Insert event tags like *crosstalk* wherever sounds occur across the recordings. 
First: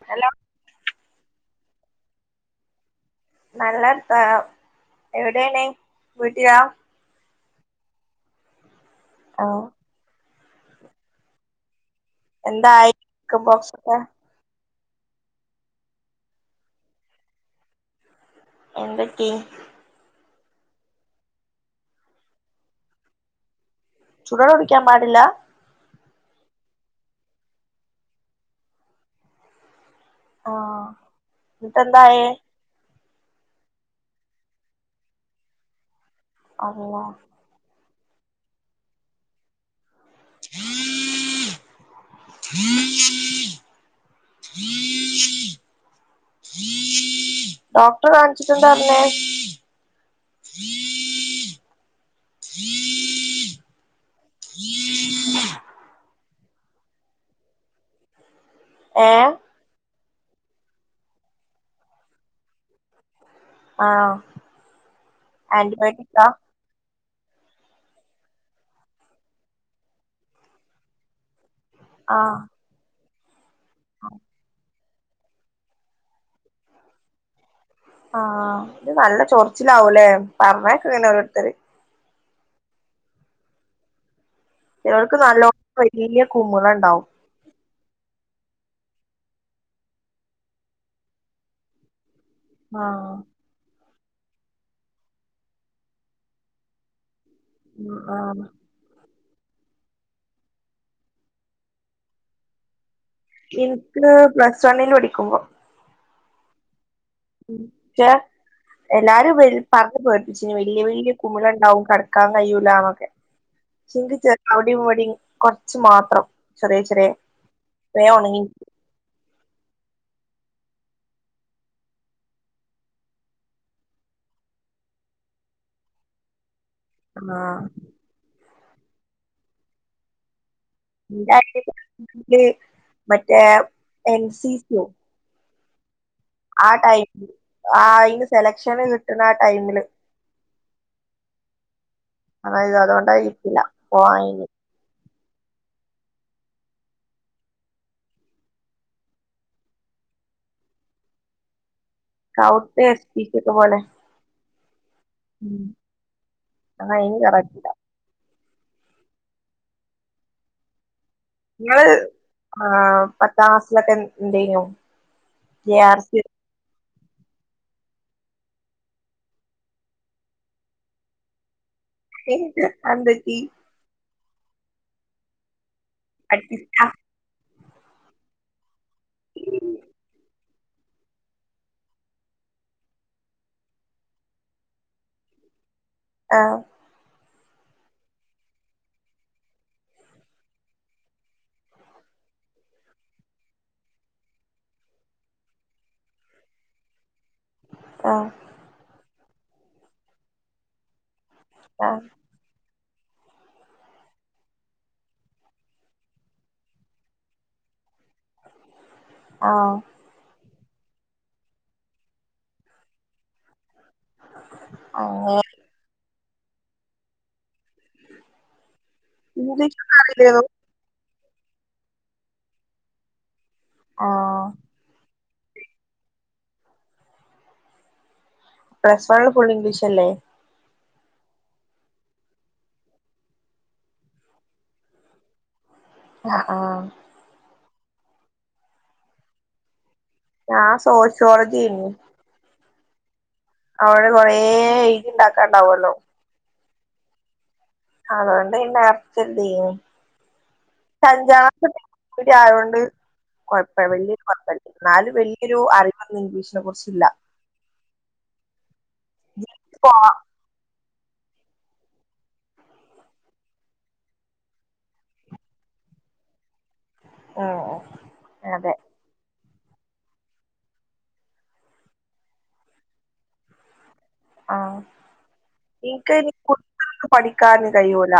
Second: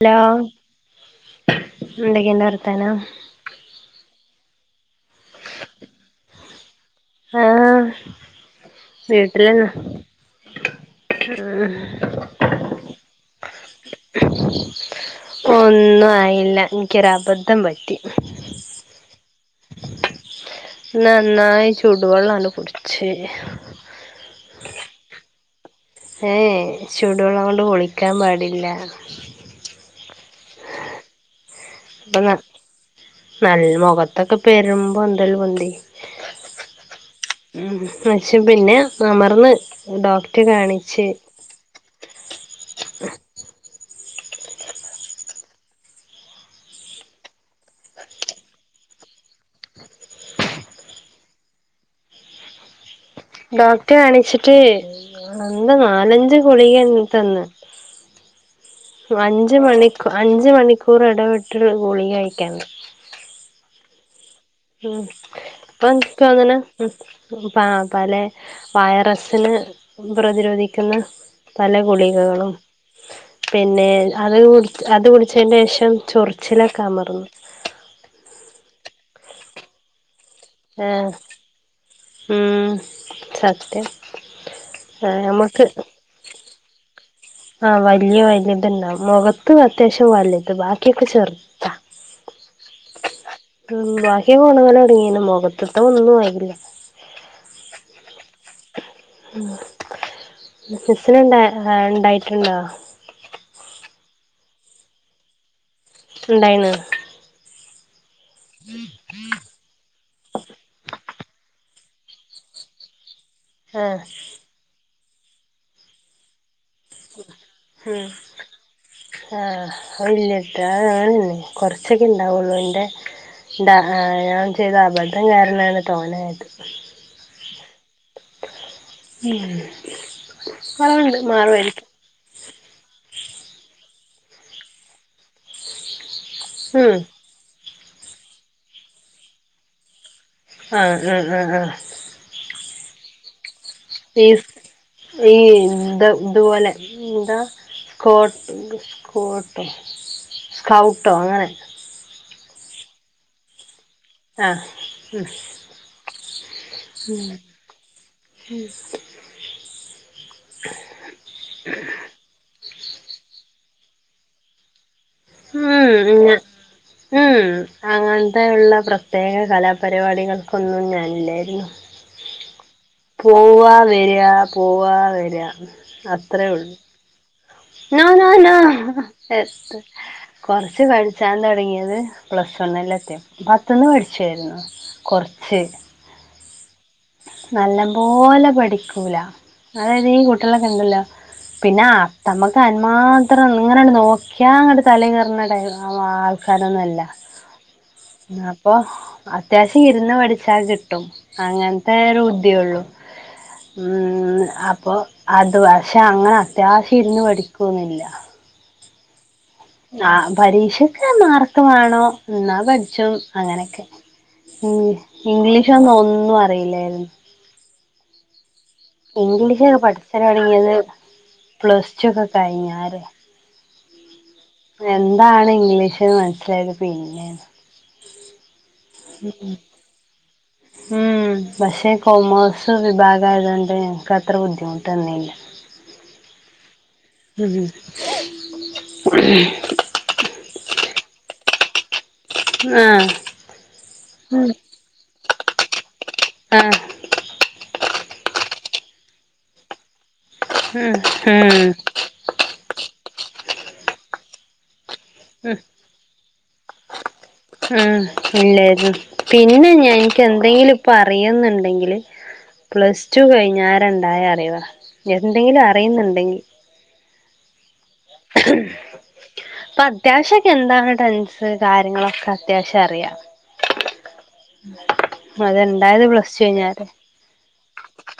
Hello എന്തൊക്കെണ്ട് വർത്താനം നല്ലർത്താനം എവിടേണ് വീട്ടിലാ ആഹ് ആഹ് വീട്ടിലന്നെ ഉം എന്തായി *unintelligible* ക്കൻ പോക്സൊക്കെ ഒന്നും ആയില്ല എനിക്കൊര് അബദ്ധം പറ്റി എന്തറ്റി നന്നായി ചുടുവെള്ളാണ്ട് കുട്ച്ച് ചൂട് വെള്ളം കുടിക്ക്യാമ്പാടില്ല ഏഹ് ഏഹ് ചുഡ്വെള്ളംകൊണ്ട് കുളിക്കാൻ പാടില്ല ആഹ് എന്നിട്ട് പ്പ ന എന്തായേ നൽ മൊഖത്തൊക്ക പെരും പൊന്തൽ പൊന്തി അല്ലാഹ് ഉം പക്ഷെ പിന്നെ അമർന്ന് ഡോക്‌റ്റെ കാണിച്ച് *inaudible* ഡോക്റ്റെ കാണിച്ചിട്ടെന്താ പറഞ്ഞെ? ഡോക്‌റ്റെ കാണിച്ചിട്ട് തന്ന് നാലഞ്ച് ഗുളിക അങ്ങ് തന്ന് ഏഹ് അഞ്ച് മണിക് അഞ്ച് മണിക്കൂർ എടവിട്ട്ള്ള ഗുളിക കഴിക്കാൻ ആണോ? ഉം ഇപ്പം ഇൻക്കങ്ങനെ ഉം പ പലെ വൈറസിന് പ്രതിരോധിക്കുന്ന പല ആഹ് ഗുളികകളും പിന്നെ അത് കുടി അത് കുടിച്ചേന്റെഷം ചൊറിച്ചിലൊക്കെ അമർന്ന് ആഹ്‌ ഇത് നല്ല ചൊറച്ചിലാവൂല്ലേ? ആഹ്‌ ഉംഹ് സത്യം ചെലോർക്ക് ആഹ് നല്ലോം നമ്മക്ക് വെല്ല്യ കുമ്ളണ്ടാവും ആഹ് വെല്ല്യ വലുത്ണ്ടാവും മുഖത്ത് അത്യാവിശ്യം വലുത് ബാക്കിയൊക്കെ ചെറു ആഹ്‌ ഉംഹ് ബാക്കിയൊക്കെ ഒണങ്ങലൊടങ്ങിയ്ണ്‌ മൊഖത്ത്ത്തെ ഒന്നും ആയില്ല മ് ആഹ് സിസ്സിന് ഇണ്ടാ ഇണ്ടായിട്ടുണ്ടോ? ഇൻക്ക് പ്ലസ് വണ്ണിന് പഠിക്കുമ്പം ഇണ്ടായിന്ന് പക്ഷേ എല്ലാരും വരും പർഞ് പേട്പ്പിച്ചീനി ‌ വല്ല്യ വല്ല്യ കുമ്ളണ്ടാവും കെടക്കാൻ കഴിയൂല്ലാന്നൊക്കെ പക്ഷേ ആഹ് ഇൻക്ക് ചെറി അവ്ടീം ഇവ്ടീം കൊർച്ച് മാത്രം ചെറിയ ചെറിയ ഉം വേം ഒണങ്ങി ആഹ് അയില്ല ട്ടോ എമ് ഉം കൊറച്ചൊക്കെ ഇൻണ്ടാവൊള്ളു ഇന്റെ ഹാ ഞാൻ ചെയ്ത അബദ്ധം കാരണാണ് തോനായത് ആഹ്‌ ഉം ഇണ്ടായിനി മറ്റേ. എൻ സി സിയോ ആ ഉം ടൈ ആ അയിന് സെലക്ഷന് കിട്ട്ണ ആ ടൈമില് ആഹ്‌ ആഹ്‌ ആഹ്‌. അതായത് അതോണ്ടായിരിക്കില്ല പോവാഞ്ഞെ ഡെയ്സ് ഈ എന്താ ഇത് ഇതുപോലെ എന്താ? സ്കോട്ട് സ്കോട്ടോ സ്കൗട്ടോ അങ്ങനെ സ്കൗട്ട് എൻ സി സിയൊക്ക പോലെ? ആഹ് ഉം അതയിന് കറക്റ്റ ഉം ളങ്ങള് ആ പത്താംക്ലാസിലൊക്കെ എന്തെയിനു? മ്ഹ് മ്ഹ് ഇല്ല ഉം ഉം അങ്ങനത്തെ ഇള്ള പ്രത്യേക കലാപരിപാടികൾക്കൊന്നും ഞാനില്ലായിരുന്നു അതെന്തെറ്റി പോവാ വരാ പോവാ വരാ അത്രേ ഉള്ളൂ നോ നോ നോ എസ് കൊർച്ച് പഠിച്ചാൻ തൊടങ്ങിയത് പ്ലസ് വണ്ണിലെത്തിയപ്പൊ പത്ത്ന്ന് പഠിച്ചുവായിരുന്നു കൊർച്ച് ആഹ് നല്ലമ്പോലെ പഠിക്കൂല. അതായത് ഈ കുട്ട്യളൊക്കെണ്ടല്ലോ പിന്നാ, ഞമ്മൾത് അയ്ൻമാത്രം ഇങ്ങനട് നോക്ക്യാങ്ങട്ട് തലേകേറ്ണ ടൈ *unintelligible* ക്കാനൊന്നല്ല. ആഹ്‌. അപ്പൊ, അത്യാവശ്യം ഇരുന്ന് പഠിച്ചാൽ കിട്ടും. അങ്ങൻത്തേ ആഹ് ഒരു ബുദ്ധ്യൊള്ളു. *inaudible* ഊം അപ്പൊ, അത് പക്ഷെ അങ്ങനെ അത്യാവശ്യം ഇര്ന്ന് പഠിക്കൊന്നുല്ല. ആഹ്‌ ആഹ് പരീക്ഷക്ക്‌ മാർക്ക് മാണോ, ഇന്നാ പഠ്ച്ചും അങ്ങനെക്കെ. മ് ആഹ് ഇംഗ്ലീഷൊന്നൊന്നും അറിയില്ലായ്ര്ന്നു. അങ്ങനെ ഇംഗ്ലീഷൊക്കെ ഇംഗ്ലീഷൊന്നും അറിയില്ലേനു പഠ്ച്ചൊലൊട്ങ്ങ്യേത് പ്ലസ്റ്റൊക്കെ കഴിഞ്ഞാരെ. ആഹ്‌ എന്താണ് ഇംഗ്ലീഷ്ന്ന് മൻസ്സിലായത് പിന്നേണ്. Plus വണ്ണ്ല് full ഇംഗ്ലീഷല്ലേ? ഉം പക്ഷേ കോമേഴ്സ് വിഭാഗായതോണ്ട് ഇൻക്കത്രെ ബുദ്ധിമുട്ടെന്നീല്ല. അ ആഹ്. ഉം. ഞാ സോഷ്യോളജ്യേനി. ആഹ് അതോണ്ട് കൊറേ എയ്തിണ്ടാക്കാണ്ടാവൊള്ളു. ആ അതോണ്ട് പിന്നെ നർച്ച്ണ്ടേനു. ഉം അഞ്ചാം ഉം ക്ലാസ്സൊട്ട് ഇവിട്യായോണ്ട് കൊഴ്പ്പ വൽയൊരു കൊഴ്പ്പല്ല. ഇന്നാലും വൽയൊരു അറിവൊന്നും ഇംഗ്ലീഷിനെ കുറിച്ചില്ല. ഊം ഇല്ലേര്ന്നു. പിന്നെ ഞാൻ പോവാ ഇൻക്കെന്തെങ്കിലും ഇപ്പ അറിയുംന്ന്ണ്ടെങ്കില് പ്ലസ് ടു കഴിഞ്ഞാരെ ഇണ്ടായ അറിവാ, എന്തെങ്കിലും അറിയുംന്ന്ണ്ടെങ്കി ആഹ് ആഹ്. ഇപ്പത്യാവശ്യൊക്കെ എന്താണ് ടെൻസ് കാര്യങ്ങളൊക്കത്യാവിശ്യറിയ. അറിയാ ആഹ്. അത്ണ്ടായത് ഇൻക്കയ്ന് പ്ലസ് ടു കഴിഞ്ഞാരെ കുത്തിര്ന്ന് പഠിക്കാൻ കയ്യൂല.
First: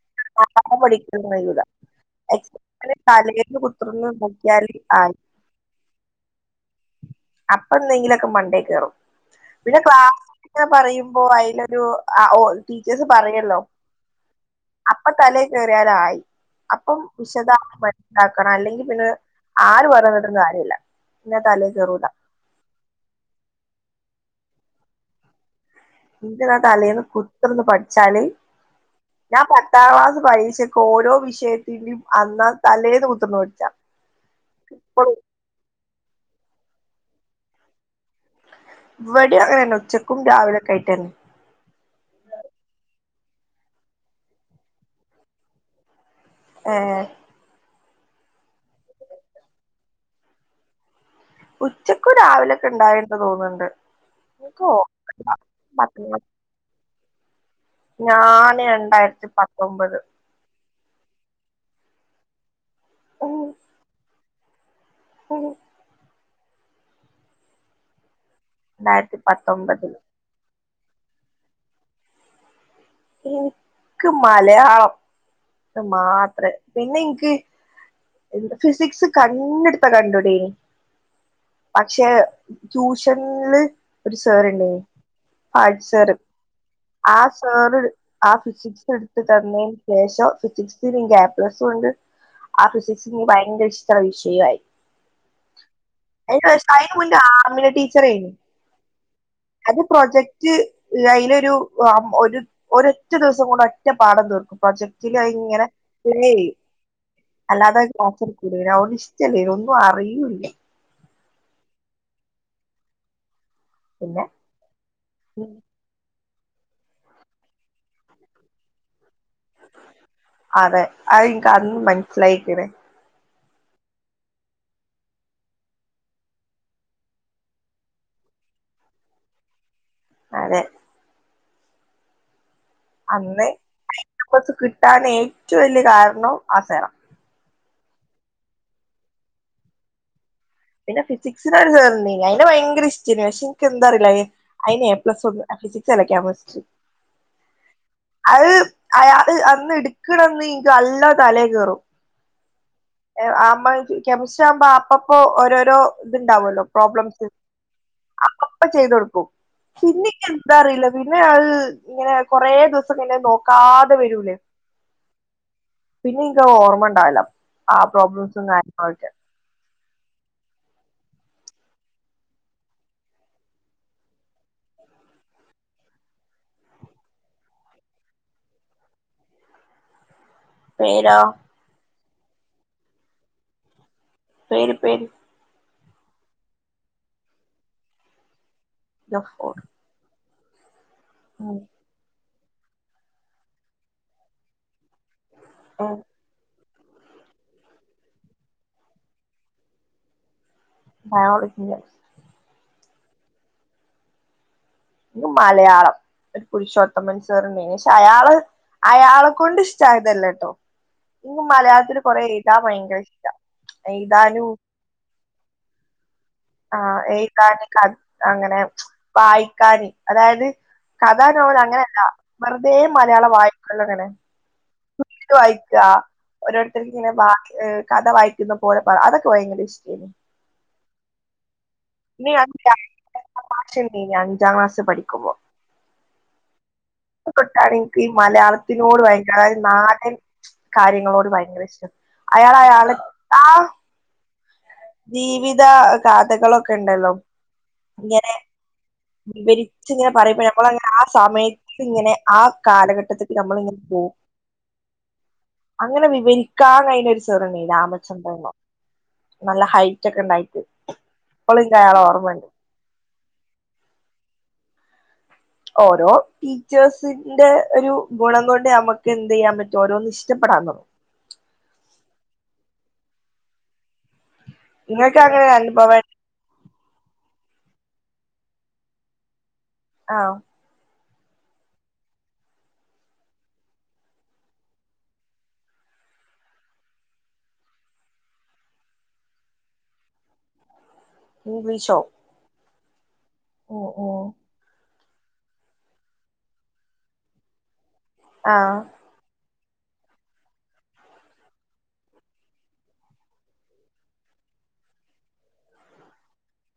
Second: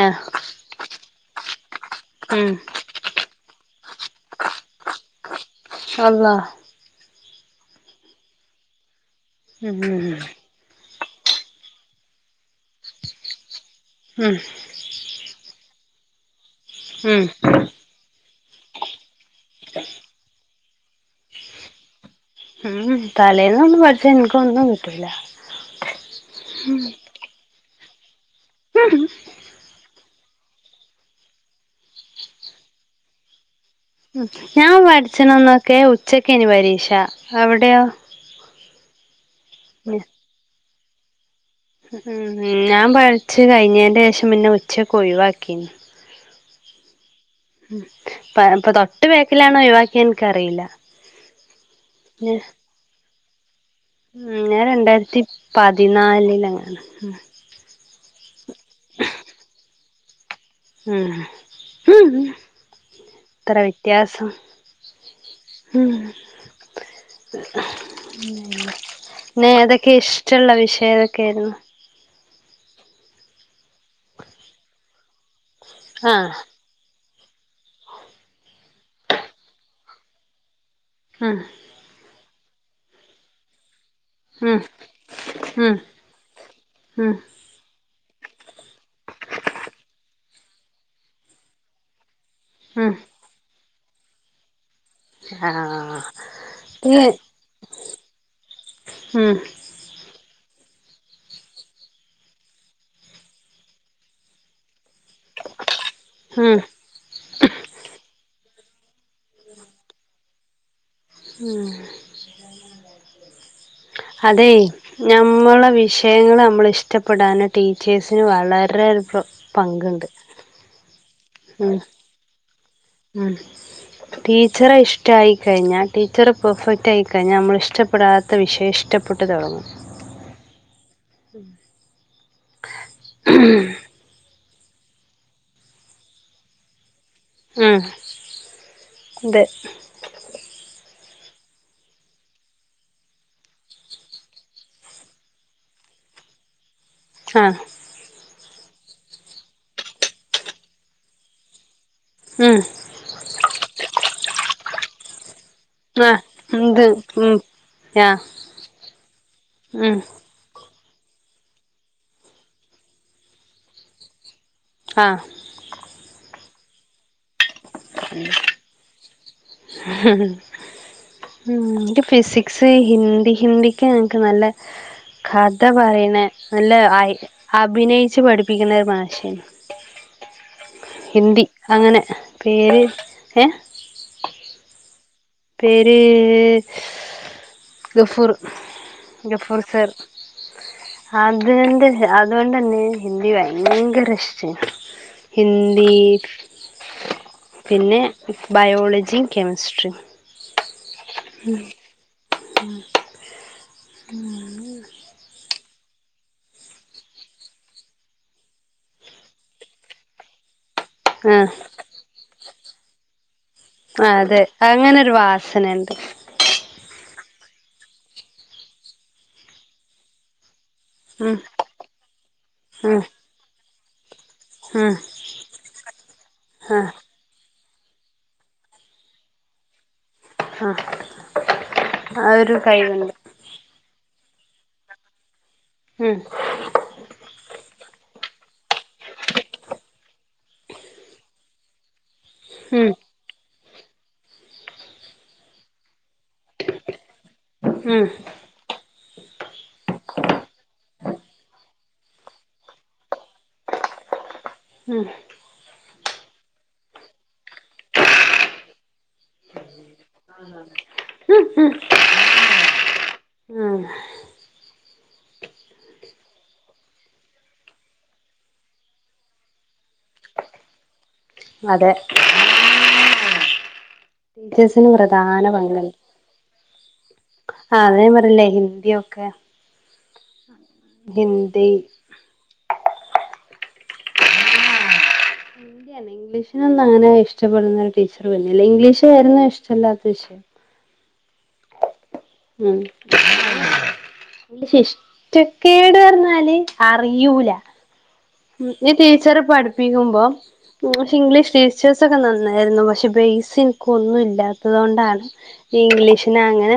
ആഹ് *unintelligible* പഠിക്കാൻ കയ്യൂല. ഉം തലേന്ന് കുത്തിർന്ന് പഠിക്കാൻ ആയി. അളളാഹ് അപ്പന്തെങ്കിലൊക്കെ മണ്ടേ കേറും. ഉം പിന്നെ ക്ലാ ങ്ങനെ പറയുമ്പോ അയ്ലൊരു അ ഒ ടീച്ചേഴ്സ് പറയെല്ലോ ഉം അപ്പ തലേ കേറിയാലായി. അപ്പം ഉം വിശദ *unintelligible* ക്കണം അല്ലെങ്കി പിന്നെ ആര് പറഞ്ഞെന്ന്ട്ടും കാര്യല്ല, ഇൻ്റെ തലേ കേറൂല. ഉം തലേന്നൊന്നും പഠ്ച്ചാ ഇൻക്കൊന്നും കിട്ടൂല. ഇൻക്ക്ന്നാ തലേന്ന് കുത്ത്ർന്ന് പഠ്ച്ചാല് ഉ ഹും. ഞാൻ പത്താം ക്ലാസ് പരീക്ഷക്ക്- ഓരോ വിഷയത്തിനും, അന്നാന്ന് തലേന്ന് കുത്തർന്ന് പഠിച്ചാ- ഉം, ഞാൻ പഠിച്ചണന്നൊക്കെ- ഉച്ചക്കേനി പരീക്ഷ. അവിടെയോ? ഇവടിം അങ്ങനെന്നെ, ഉച്ചക്കും- രാവിലൊക്കെ ആയിട്ടെന്നെ- ഉം ഞാൻ പഠിച്ച് കഴിഞ്ഞേന്റെ- ശേഷം പിന്നെ ഉച്ചക്ക്- ഒഴിവാക്കിണ്. ഹേ, ഉം.., ഇപ്പ, ഇപ്പോ തൊട്ട്- ബേക്കിലാണോ ഒഴിവാക്കി- ഇൻക്കറിയില്ല. ഉച്ചക്കും, രാവിലൊക്കെ ഉണ്ടായിന്ന്- തോന്ന്ണ്ട്. ഉം ഞാൻ രണ്ടായിരത്തി- പത്താം പതിനാലിലങ്ങാണ്. ഉം, ഞാന് രണ്ടായിരത്തി- പത്തൊമ്പത്, ഉം..., എത്ര വ്യത്യാസം. *unintelligible* ഉം, രണ്ടായിരത്തി പിന്നെ എതൊക്കെ പത്തൊമ്പതില് ഇഷ്- ടള്ള വിഷയം എതൊക്കെ- ആയിരുന്നു. ഇൻക്ക് മലയാളം, ആഹ് മാത്രേ പിന്നെ- ഇൻക്ക്- ഫിസിക്സ് കണ്ണെടുത്ത കണ്ടുടേനി. ആഹ്, പക്ഷെ ട്യൂഷന്ല്- ഒരു സാറ്ണ്ടേനി, ഉം ഉം *unintelligible* സാറ് ഉം ആഹാ സാറ്. ആഹാ ഫിസിക്സ് എടുത്ത്. തന്നയിന് ശേഷം ഫിസിക്സ്‌ല്- ഇൻക്ക് എപ്ലസ് ഉണ്ട്. ആ ഉം ഫിസിക്സിനി ഭയങ്കര- ഇഷ്ടള്ള വിഷയമായി. ആഹ് കഴിഞ്ഞ വർഷ അയിന് പിന്നെ മുമ്പ്- ആമിന ടീച്ചറെ- ഉം അത് പ്രൊജക്ട്, അയ്ലൊരു, ഒരു- ഒരൊറ്റ ദിവസം കൊണ്ട് ഒറ്റ- പാടം തീർക്കും പ്രൊജക്- റ്റ്ലയിങ്ങനെ പിന്നെയ് ഉം അല്ലാതെ. അവ്ടെ ഇഷ്ടല്ലേ ഒന്നും അറിയൂല്ല. ഉം, പിന്നെ അതെയ് ഞമ്മളെ വിശ- ഷയങ്ങള് നമ്മളിഷ്ടപ്പെടാന്- ടീച്ചേഴ്സിന് വളരെ പങ്കുണ്ട്. അതെ ഉം അയിൻക്കന്ന്- മനസ്സിലായിക്ക്ണ്. ഉം, ടീച്ചറെ ഇഷ്ടായിക്കഴിഞ്ഞാ, ടീച്ചറ് പെഫെക്റ്റ് ആയിക്കഴിഞ്ഞാ, നമ്മളിഷ്ട- പ്പെടാത്ത വിഷയഷ്ടപ്പെട്ട്- തൊടങ്ങും. അതെ, ഉം, അന്ന് കിട്ടാനേറ്റോം വല്യ- കാര്ണോം ആ സേറാ- ഉം, ത് പിന്നെ ഫിസിക്സിനൊരു സേറ്- ണ്ടെയ്നി അയ്നെ- ഭയങ്കരഷ്ടയ്ന്. പക്ഷെൻക്കെന്താറിയില്ല- അയ്നേപ്ലസൊന്നൂല്ല, ഫിസിക്സല്ല, കെമിസ്ട്രി- ആഹാ, അത് അയ അത്ട്ക്ക്ണന്ന്ൻക്ക്- നല്ലോം തലെ കേറും. ഉം ആമ്മ കെമസ്ട്രിയാകുമ്പോ- അപ്പപ്പോ. രോരോ ആഹ് ഇത്ണ്ടല്ലോ, ഇത് പ്രോബ്ളംസ്. ഉം ആഹ് അപ്പപ്പോ ചെയ്തൊട്ക്കും ഉം പിന്നെ, ക്കെന്താറില്ല പിന്നെ അതങ്ങനെ- കൊറേ ദിവസം കയ്ഞ്ഞഅത്- നോക്കാതെ വരൂലേ. ആഹ്, പിന്നെൻക്കതോർമ് ണ്ടാവില്ല. ആഹ്, പ്രോബ്ലംസും, കാര്യങ്ങളൊക്കെ- ഹും, ഉം ക്ക് ഫിസിക്സ്, ഹിന്ദി, ഹിന്ദിക്ക് ഞങ്ങക്ക് നല്ല- കഥ പറയ്ണ നല്ല അയ് അഭിനയിച്ച് പഠിപ്പിക്ക്ണൊരു മാഷയ്ന് പേരോ ഹിന്ദി അങ്ങനെ പേര് ഏഹ് പേര് പേര് പേര് ഗഫൂറ് ഗഫൂർ സർ അതോണ്ട അതോണ്ടന്നെ ഹിന്ദി ഭയങ്കര ഇഷ്ടയ്നു ഹിന്ദി പിന്നെ ബയോളജീം കെമസ്ട്രീം ബയോളജി ലെ മ് മ് ഇൻക്ക് മലയാളം ഒരു പുരുഷോത്തമൻ സാറ്ണ്ടയ്ന് ക്ഷെ അയാള് അയാളെക്കൊണ്ട് ഇഷ്ടായതല്ലട്ടോ ഇൻക് ആഹ് മലയാളത്തില് കൊറെ എയ്താ ഭയങ്കരിഷ്ടാ ആഹ് അതെ അങ്ങനൊരു വാസന ണ്ട് ആഹ് എയ്താന് ക അങ്ങനെ വായിക്കാന് അതായത് കഥ ഉം നോവലങ്ങനല്ല വെറുതേ ഉം മലയാളം വായ്ക്കോലങ്ങനെ ഉം ബുക്ക്‌ വായിക്ക ആ ഓരോരുത്തര്ക്ക്ങ്ങനെ ബ കഥ വായിക്കുന്ന പോലെ പ അതൊക്കെ ഭയങ്കര ഇഷ്ടേന് ഹ അതൊരു കൈവന്നെ മാഷ്ണ്ടയ്ന് അഞ്ചാം ക്ലാസി പഠിക്ക്മ്പൊ ഉം ക്ക് തൊട്ടാണ് ഇൻക്കി മലയാളത്തിനോട് ഭയങ്കര അതായത് നാ ട്ടിലെ കാര്യങ്ങളോട് ഭയങ്കരഷ്ടം ഉം അയാളയാളെ ആഹ് ജീവിത കാഥകളൊക്കെണ്ടല്ലോ ഉം വിവരിച്ച്ങ്ങനെ പറയുമ്പ ഞമ്മളങ്ങനാ സമയ ത്തിങ്ങനെ ആ കാലഘട്ടത്ത്ക്ക് ഞമ്മള് ങ്ങനെ പോവും ഉം അങ്ങനെ വിവരിക്കാൻ കഴിഞ്ഞ ഒരു സർ ഉണ്ടായ്നി രാമചന്ദ്രൻ ന്നാ നല്ല ഹൈ റ്റൊക്കെ ഉണ്ടായിട്ട് ഉം പ്പളും ഉം എനിക്കയാളെ ഓർമ്മയണ്ട് ഉം ഓരോ ടീച്ചേഴ്സി ന്റെ ഒരു ഗുണം കൊണ്ട് നമുക്ക് എന്ത് ചെയ്യാൻ പറ്റും ഓരോന്ന് ഇഷ്ടപ്പെടാൻ തുടങ്ങും അതെ ടീച്ചേഴസിന് നിങ്ങൾക്ക് പ്രധാന അങ്ങനെ പങ്കല്ലെ അനുഭവം ആ അത് ഞാൻ പറഞ്ഞില്ലേ ഹിന്ദിയൊക്കെ ആഹ് ഹിന്ദി ഇംഗ്ലീഷിനൊന്നുംങ്ങനെ ഇഷ്ടപ്പെടുന്ന ഒരു ടീച്ചർ വരുന്നില്ല ഇംഗ്ലീഷ് ആയിരുന്നു ഇഷ്ടല്ലാത്ത വിഷയം ഇംഗ്ലീഷോ ഉം ഓ ഓ ഇംഗ്ലീഷിഷ്ടക്കേട് പറഞ്ഞാല് അറിയൂല ആ ഈ ടീച്ചറ് പഠിപ്പിക്കുമ്പം പക്ഷെ ഇംഗ്ലീഷ് ടീച്ചേഴ്സൊക്കെ നന്നായിരുന്നു പക്ഷെ ബേസ് എനക്ക് ഒന്നും ഇല്ലാത്തത് കൊണ്ടാണ് ഇംഗ്ലീഷ്ന് അങ്ങനെ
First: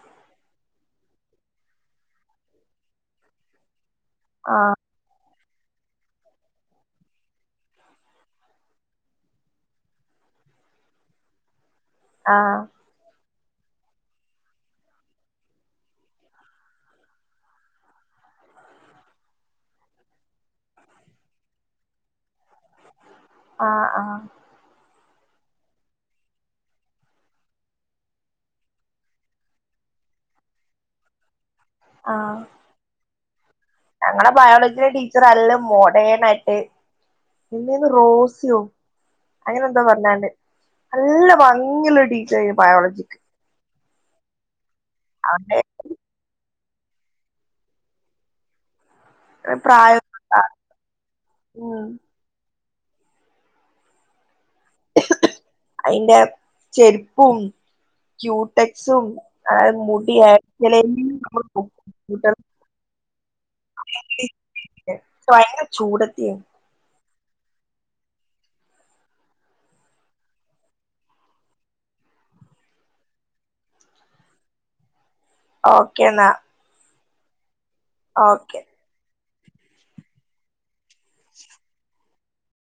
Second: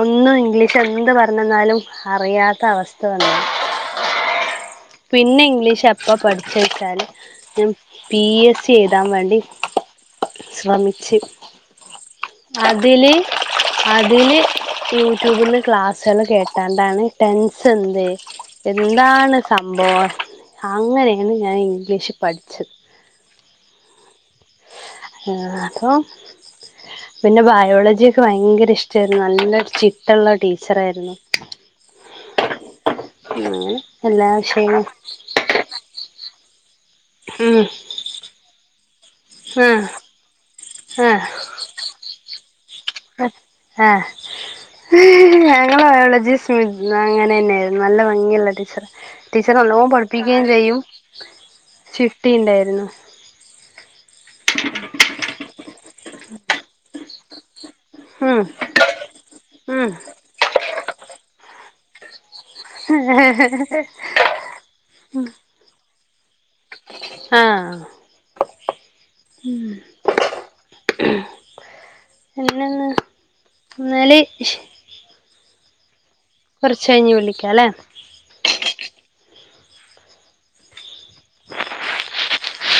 ഒന്നും ഇംഗ്ലീഷ് എന്ത് പറഞ്ഞന്നാലും അറിയാത്ത അവസ്ഥ വന്നത് ആഹ് പിന്നെ ഇംഗ്ലീഷ് അപ്പ പഠിച്ച് വെച്ചാല് ഞാൻ പി എസ് സി എഴുതാൻ വേണ്ടി ശ്രമിച്ച്. ആ അതില് അതില് യൂട്യൂബില് ക്ലാസ്സള് കേട്ടാണ്ടാണ് ടെൻസെന്ത് എന്താണ് സംഭവം അങ്ങനെണ് ഞാൻ ഇംഗ്ലീഷ് പഠിച്ച്. ആഹ് ആഹ് ആഹ് പ്പം പിന്നെ ബയോളജ്യൊക്കെ ഭയങ്കരിഷ്ട്ടേര്ന്നു നല്ല ചിട്ടള്ള ടീച്ചറായിരുന്നു. ആഹ് ഉം ഞങ്ങളെ ബയോളജിൻ്റെ ടീച്ചർ അല്ല മോഡേണായിട്ട് ഉം എന്തേനി റോസ്യോ അങ്ങനെ ന്തോ ആഹ് പർഞ്ഞാണ്ട് നല്ല ആഹ് ഭംഗിള്ള ടീച്ചറേനി ബയോളജിക്ക് ആഹ് *unintelligible* അവന്റെ തങ്ങളെ ബയോളജി *unintelligible* അങ്ങനെ ന്നായായിരുന്നു നല്ല ഭംഗിള്ള ടീച്ചറാ ടീച്ചർ നല്ലോം പ്രായം പഠിപ്പിക്കേം ചെയ്യും ഉം ചിട്ടിണ്ടായിരുന്നു. *unintelligible* അയ്ന്റെ ചെര്പ്പും ഉം ക്യൂട്ട ക്‌സും അത് ഉം മുടി *unintelligible* *unintelligible* ഭയങ്കര ചൂടത്തി ആഹ് ഉം പിന്നെന്താ എന്നാല് ഇഷ് ഓക്കേ ന്നാ കൊർച്ചഴിഞ്ഞ് വിളിക്കാല്ലേ ഓക്കെ *unintelligible*